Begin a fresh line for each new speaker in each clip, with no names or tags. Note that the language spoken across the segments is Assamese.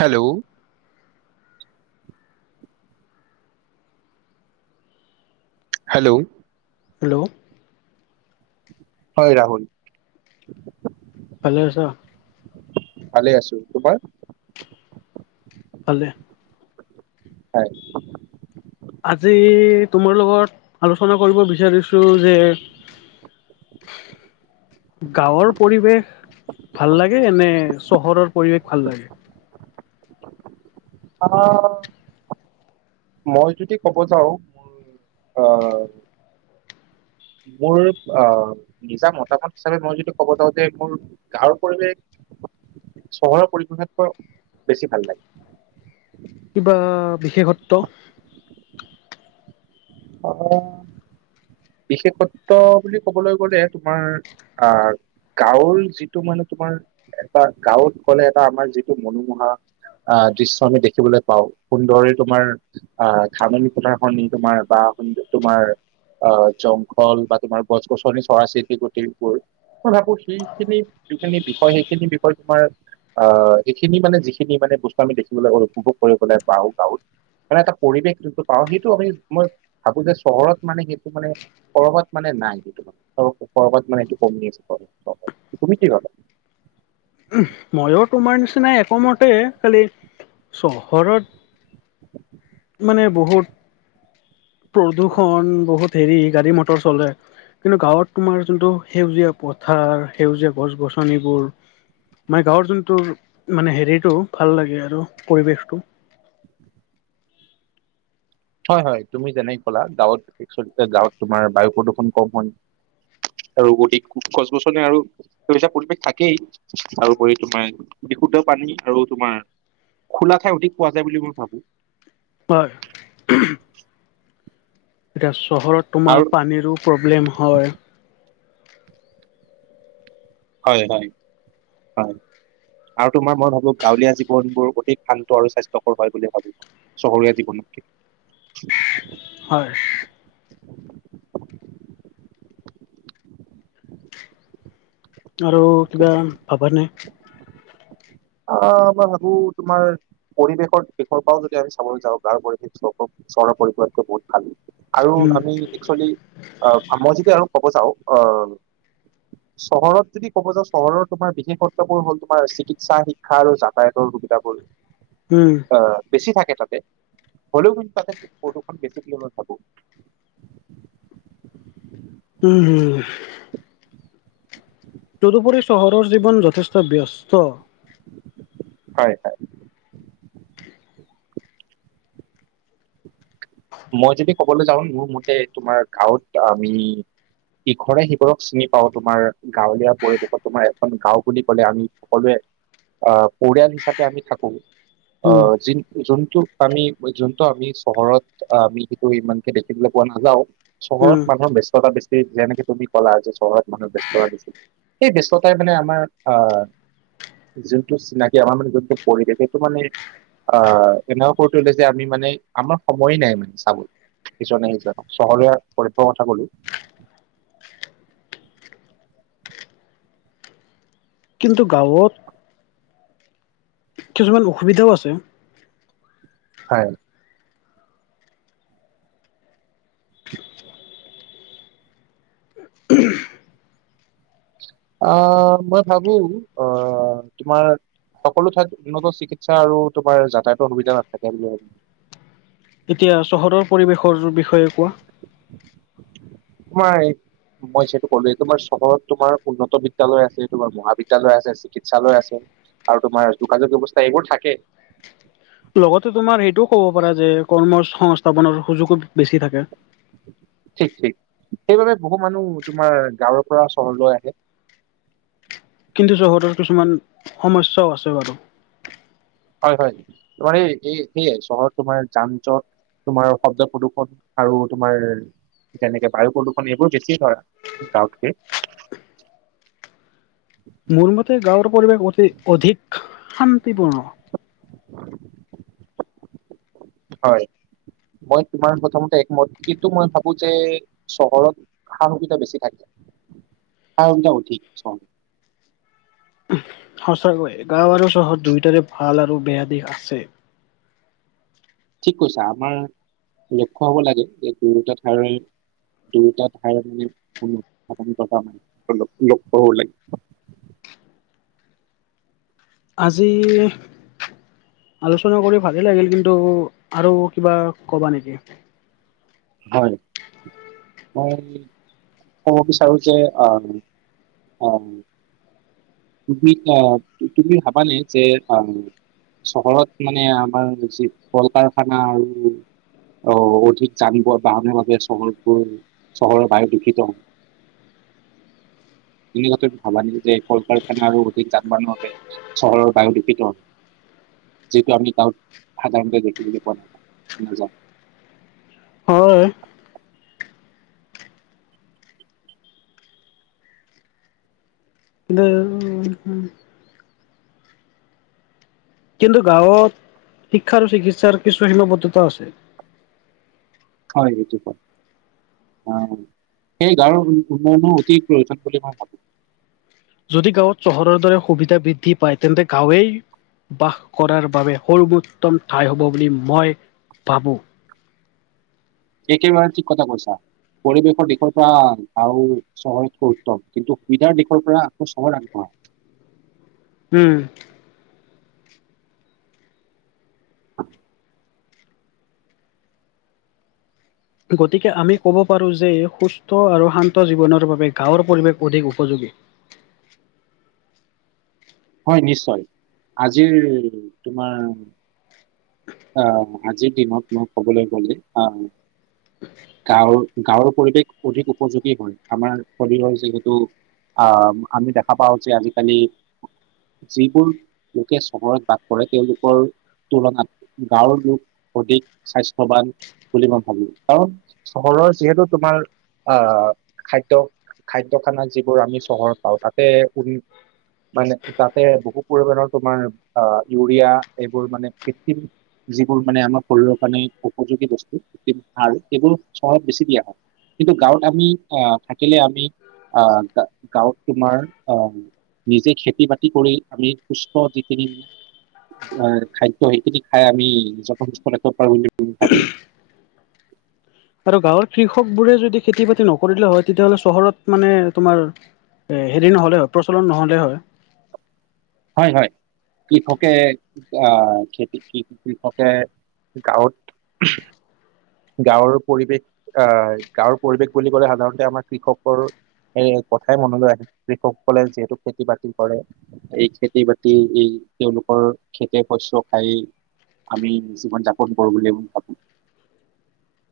হেল্ল', হেল্ল',
হেল্ল',
হয়। ৰাহুল
ভালে আছা?
ভালে আছো। তোমাৰ?
ভালে।
হয়।
আজি তোমাৰ লগত আলোচনা কৰিব বিচাৰিছো যে গাঁৱৰ পৰিৱেশ ভাল লাগে নে, চহৰৰ পৰিৱেশ ভাল লাগে?
[unintelligible] মই যদি ক'ব যাওঁ, মোৰ আ, মোৰ অ, নিজা মতামত হিচাপে মই যদি ক'ব যাওঁ যে মোৰ গাঁৱৰ পৰিৱেশ চহৰৰ পৰিৱেশতকৈ বেছি ভাল লাগে।
কিবা বিশেষত্ব
আহ', বিশেষত্ব বুলি ক'বলৈ গলে তোমাৰ আ', গাঁৱৰ যিটো মানে তোমাৰ এটা গাঁৱত গ'লে এটা আমাৰ যিটো মনোমোহা আহ দৃশ্য আমি দেখিবলৈ পাওঁ সুন্দৰে তোমাৰ আহ ধাননি পথাৰখননি তোমাৰ বা তোমাৰ আহ জংঘল বা তোমাৰ গছ গছনি চৰাই চিৰিকতিবোৰ মই ভাবো সেইখিনি যিখিনি বিষয় সেইখিনি বিষয় তোমাৰ আহ', এইখিনি মানে যিখিনি মানে বস্তু আমি দেখিবলৈ উপভোগ কৰিব পাওঁ গাঁৱত। মানে এটা পৰিৱেশ যোনটো পাওঁ। সেইটো আমি মই ভাবো যে চহৰত মানে সেইটো মানে চহৰত মানে নাই, সেইটো। [unintelligible] [inaudible] তুমি কি ভাবা?
ময়ো তোমাৰ নিচিনা একমতেই খালি চহৰত মানে বহুত প্ৰদূষণ বহুত হেৰি গাড়ী-মটৰ চলে। কিন্তু গাঁৱত তোমাৰ যোনটো সেউজীয়া পথাৰ সেউজীয়া গছ-গছনিবোৰ মানে গাঁৱৰ যোনটো মানে হেৰিটো ভাল লাগে আৰু পৰিৱেশটো।
হয় হয়, তুমি যেনে কলা গাঁৱত একচুৱেলি গাঁৱত তোমাৰ বায়ু প্ৰদূষণ কম হয়। টু চিকি আৰু অধিক খুব গছ-গছনি আৰু সেউজীয়া পৰিৱেশ থাকেই তাৰোপৰি তোমাৰ বিশুদ্ধ পানী আৰু তোমাৰ খোলা ঠাই অধিক পোৱা যায় বুলি মই ভাবো।
হয়, উমহু উহু। এতিয়া চহৰত তোমাৰ
আৰু
পানীৰো প্ৰব্লেম হয়।
হয় হয় হয়। আৰু তোমাৰ মই ভাবো গাঁৱলীয়া জীৱনবোৰ অধিক শান্ত আৰু স্বাস্থ্যকৰ হয় বুলি ভাবো। চহৰীয়া জীৱনতকে চু অ অ আহ।
হয় এ হে। আৰু কিবা ভাবা নে?
আ আ আ মই ভাবো তোমাৰ পৰিৱেশৰ দিশৰ পৰাও যদি আমি চাবলৈ যাওঁ গাওঁৰ পৰিৱেশ ছৰ চহৰৰ পৰিপক্ষত কে বহুত ভাল। আৰু
উম
আমি একচুৱেলী আ মই যদি আৰু কব যাওঁ অ অ অ চহৰত যদি ক'ব যাওঁ চহৰৰ তোমাৰ বিশেষত্ববোৰ হল তোমাৰ চিকিৎসা শিক্ষা আৰু যাতায়তৰ সুবিধাবোৰ।
উম উ উ।
অ অ অ, বেছি থাকে তাতে হলেও কিন্তু তাতে প্ৰদূষণ বেছি বুলি মই ভাবো।
উম উ, হুম উ উ। তদুপৰি চহৰৰ জীৱন যথেষ্ট ব্যস্ত।
হয়-হয়। মই যদি ক'বলৈ যাওঁ মোৰ মতে তোমাৰ গাঁৱত আমি ই ই ইঘৰে সিঘৰক চিনি পাওঁ তোমাৰ গাঁৱলীয়া পৰিৱেশত তোমাৰ এখন গাঁৱ বুলি ক'লে আমি সকলোৱে আ আ, পৰিয়াল হিচাপে আমি থাকো। অ অ
উম
অ, যিন যোনটো আমি ওই যোনটো আমি চহৰত টু আমি সেইটো ইমানকে দেখিবলৈ পোৱা নাযাও চহৰত
উম
মানুহৰ ব্যস্ততা বে তে যেনেকে তুমি কলা যে চহৰত মানুহৰ ব্যস্ততা বেছি। সেই ব্যস্ততাই মানে আমাৰ আ আ। যোনটো চিনাকি আমাৰ মানে যোনটো পৰিৱেশ এইটো মানে আ আ আ, এনেও কৰি তুলে যে আমি মানে আমাৰ সম ময়েই নাই মানে চাব টক ইজনে সিজনক চহৰীয়া পৰিৱেশৰ কথা কলো।
কিন্তু গাঁৱত কিছুমান অসুবিধাও আছে।
হয়। আ আ আ, মই ভাবো অ অ অ অহ অহ। অ, তোমাৰ সকলো ঠাইত উন্নত চিকিৎসা আৰু তোমাৰ যাতায়াতৰ সুবিধা নাথাকে বুলি ভাবো।
এতিয়া চহৰৰ পৰিৱেশৰ বিষয়ে কোৱা।
মাই। মই সেইটো কলোৱে তোমাৰ চহৰত তোমাৰ উন্নত বিদ্যালয় আছে তোমাৰ মহাবিদ্যালয় আছে চিকিৎসালয় আছে। আৰু তোমাৰ যোগাযোগ ব্যৱস্থা এইবোৰ থাকে।
লগতে তোমাৰ এইটোও ক'ব পাৰা যে কৰ্ম-সংস্থাপনৰ সুযোগো ব বেছি থাকে।
ঠিক ঠিক, সেইবাবে বহু মানুহ তোমাৰ গাঁৱৰ পৰা চহৰলৈ আহে।
কিন্তু চহৰত কিছুমান সমস্যাও আছে বাৰু।
হয় হয় তোমাৰ এই সেয়াই চহৰত তোমাৰ যান জট তোমাৰ শব্দ প্ৰদূষণ আৰু তোমাৰ তেনেকে বায়ু প্ৰদূষণ এইবোৰ বেছি হয় গাঁৱতকে।
মোৰ মতে গাঁৱৰ পৰিৱেশ অতি অধিক শান্তিপূৰ্ণ।
হয়, মই তোমাৰ কথামতে একমত কিন্তু মই ভাবো যে চহৰত সাহসিতা বেছি থাকে সাহসিতা [unintelligible]
সচাকৈয়, গাঁও আৰু চহৰ দুয়োটাৰে ভাল আৰু বেয়া দিশ আছে।
ঠিক কৈছা, আমাৰ লক্ষ্য হব লাগে যে দুয়োটা ঠাইয়ৰে দুয়োটা ঠাই মানে [unintelligible]
আজি আলোচনা কৰি ভালে লাগিল কিন্তু, আৰু কিবা ক'বা নেকি?
হয়। মই ক'ব বিচাৰো যে অ অ তুমি আ তুমি ভাবা নে যে আ চহৰত মানে আমাৰ যি কল কাৰখানা আৰু অ অধিক যান বাহানৰ বাবে চহৰবোৰ চহৰৰ বায়ু দূষিত তুমি হয়টো ভাবা নে যে কল কাৰখানা আৰু অধিক যান বাহনৰ বাবে চহৰৰ বায়ু দুষিত হয়। যিটো আমি গাঁৱত আমি সাধাৰণতে দেখিবলৈ পোৱা নাযায়।
হয় এ উম উম কিন্তু গাঁৱত শিক্ষা আৰু চিকিৎসাৰ কিছু সীমাবদ্ধতাও আছে।
হয় অ সেই গাঁৱৰ উন্নয়নো অতি প্ৰয়োজন বুলি মই ভাবো।
যদি গাঁৱত চহৰৰ দৰে সুবিধা বৃদ্ধি পায় তেন্তে গাঁৱেই বাস কৰাৰ বাবে সৰ্বোত্তম ঠাই হব বুলি মই ভাবো।
একে বাৰে ঠিক কথা কৈছা পৰিৱেশৰ দেখৰ পৰা আৰু চহৰতকৈ উত্তম কিন্তু সুবিধাৰ দিশৰ পৰা আকৌ চহৰ আগবঢ়া।
উম
[inaudible]
গতিকে আমি ক'ব পাৰো যে সুস্থ আৰু শান্ত জীৱনৰ বাবে গাঁৱৰ পৰিৱেশ অধিক উপযোগী।
হয় নিশ্চয়। আজিৰ তোমাৰ অ আজিৰ দিনত মই কবলৈ গলে আ গাঁৱৰ গাঁৱৰ পৰিৱেশ অধিক উপযোগী হয় আমাৰ শৰীৰৰ যিহেতু আহ আমি দেখা পাওঁ যে আজিকালি যিবোৰ লোকে চহৰত বাস কৰে তেওঁলোকৰ তুলনাত গাঁৱৰ লোক অধিক স্বাস্থ্যৱান বুলি মই ভাবো কাৰণ চহৰৰ যিহেতু তোমাৰ আ খাদ্য খাদ্য খানা যিবোৰ আমি চহৰত পাওঁ তাতে মানে তাতে বহু পৰিমণৰ তোমাৰ অ ইউৰিয়া এইবোৰ মানে ঠিক যিবোৰ মানে আমাৰ শৰীৰৰ কাৰণে উপযোগী বস্তু আৰু এইবোৰ চহৰত বেছি দিয়া হয়। কিন্তু গাঁৱত আমি আহ থাকিলে আমি আহ গাঁৱত তোমাৰ আহ নিজে খেতি-বাতি কৰি আমি সুস্থ যিখিনি খাদ্য সেইখিনি খাই আমি [unintelligible] পাৰো বুলি ভাবো।
আৰু গাঁৱৰ কৃষকবোৰে যদি খেতি-বাতি নকৰিলে হয়, তেতিয়াহ'লে চহৰত মানে তোমাৰ হেৰি নহ'লে হয় প্ৰচলন নহ'লে হয়।
হয় হয়, কৃষকে খেতি কৃষকে গাঁৱত গাঁৱৰ পৰিৱেশ আহ গাঁৱৰ পৰিৱেশ বুলি ক'লে সাধাৰণতে আমাৰ কৃষকৰ এই কথাই মনলৈ আহে কৃষকসকলে যিহেতু খেতি-বাতি কৰে। এই খেতি-বাতি এই তেওঁলোকৰ খেতিৰ শস্য [unintelligible] আমি জীৱন যাপন কৰো বুলি মই ভাবো।
[inaudible]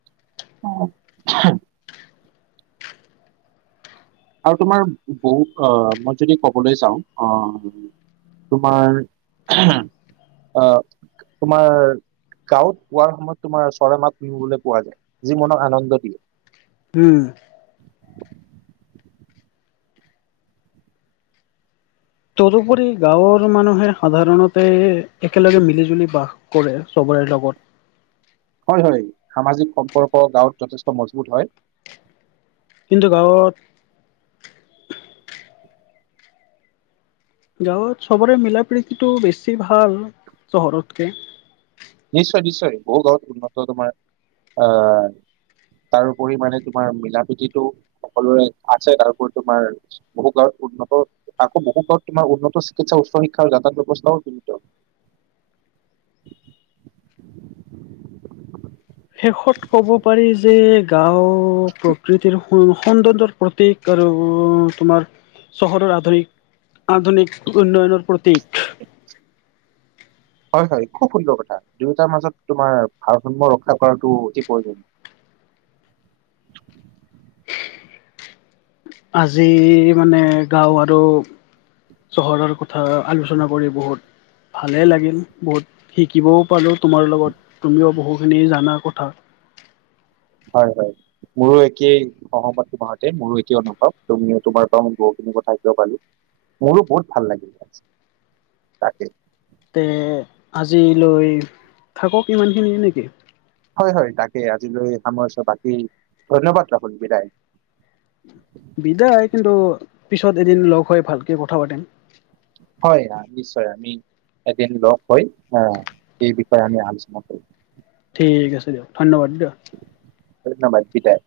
[inaudible] আৰু তোমাৰ বহুত আহ মই যদি ক'বলৈ যাওঁ অ' তোমাৰ আহ, তোমাৰ গাঁৱত পোৱাৰ সময়ত তোমাৰ চৰাই মাত শুনিবলৈ পোৱা যায়, যি মনত আনন্দ দিয়ে।
উম। তদুপৰি গাঁৱৰ মানুহে সাধাৰণতে একেলগে মিলিজুলি বাস কৰে, চবৰে লগত।
হয় হয়, সামাজিক সম্পৰ্ক গাঁৱত যথেষ্ট মজবুত হয়।
কিন্তু গাঁৱত গাঁৱত চবৰে মিলা প্ৰীতিটো বেছি ভাল, চহৰতকে।
নিশ্চয় নিশ্চয়, বহু [unintelligible] উন্নত তোমাৰ আহ তাৰ উপৰি মানে তোমাৰ মিলা প্ৰীতিটো সকলোৰে আছে। তাৰোপৰি তোমাৰ বহু গাঁওত উন্নত, আকৌ বহু গাঁৱত তোমাৰ উন্নত চিকিৎসা উচ্চ শিক্ষাৰ যাতায়াত ব্যৱস্থাও [unintelligible]
শেষত ক'ব পাৰি যে গাঁও প্ৰকৃতিৰ সৌন্দৰ্যৰ প্ৰতীক, আৰু তোমাৰ চহৰৰ আধুনিক আধুনিক উন্নয়নৰ প্ৰতীক।
হয় হয়, খুব সুন্দৰ কথা দুয়োটাৰ মাজত তোমাৰ ভাৰসাম্য ৰক্ষা কৰাটো অতি প্ৰয়োজন।
আজি মানে গাওঁ আৰু চহৰৰ কথা আলোচনা কৰি বহুত ভালেই লাগিল, বহুত শিকিবও পালো তোমাৰ লগত তুমিও বহুখিনি জানা কথা।
হয় হয়, মোৰো একেই। সহমত তোমাৰ সৈতে, মোৰো একে অনুভৱ তুমিও তোমাৰ পৰা মই বহুখিনি কথা শিকিব পাৰিলো। মোৰো বহুত ভাল লাগিল, তাকে।
তে আজিলৈ থাকক ইমানখিনিয়ে নেকি।
হয় হয়, তাকে আজিলৈ সামৰিছো বাকী ধন্যবাদ জ্ঞাপন বিদায়।
বিদায়! কিন্তু পিছত এদিন লগ হৈ ভালকে কথা পাতিম।
হয় নিশ্চয়, আমি এদিন লগ হৈ আহ সেই বিষয়ে আমি আলোচনা কৰিম।
ঠিক আছে দিয়ক, ধন্যবাদ দিয়ক।
ধন্যবাদ, বিদায়!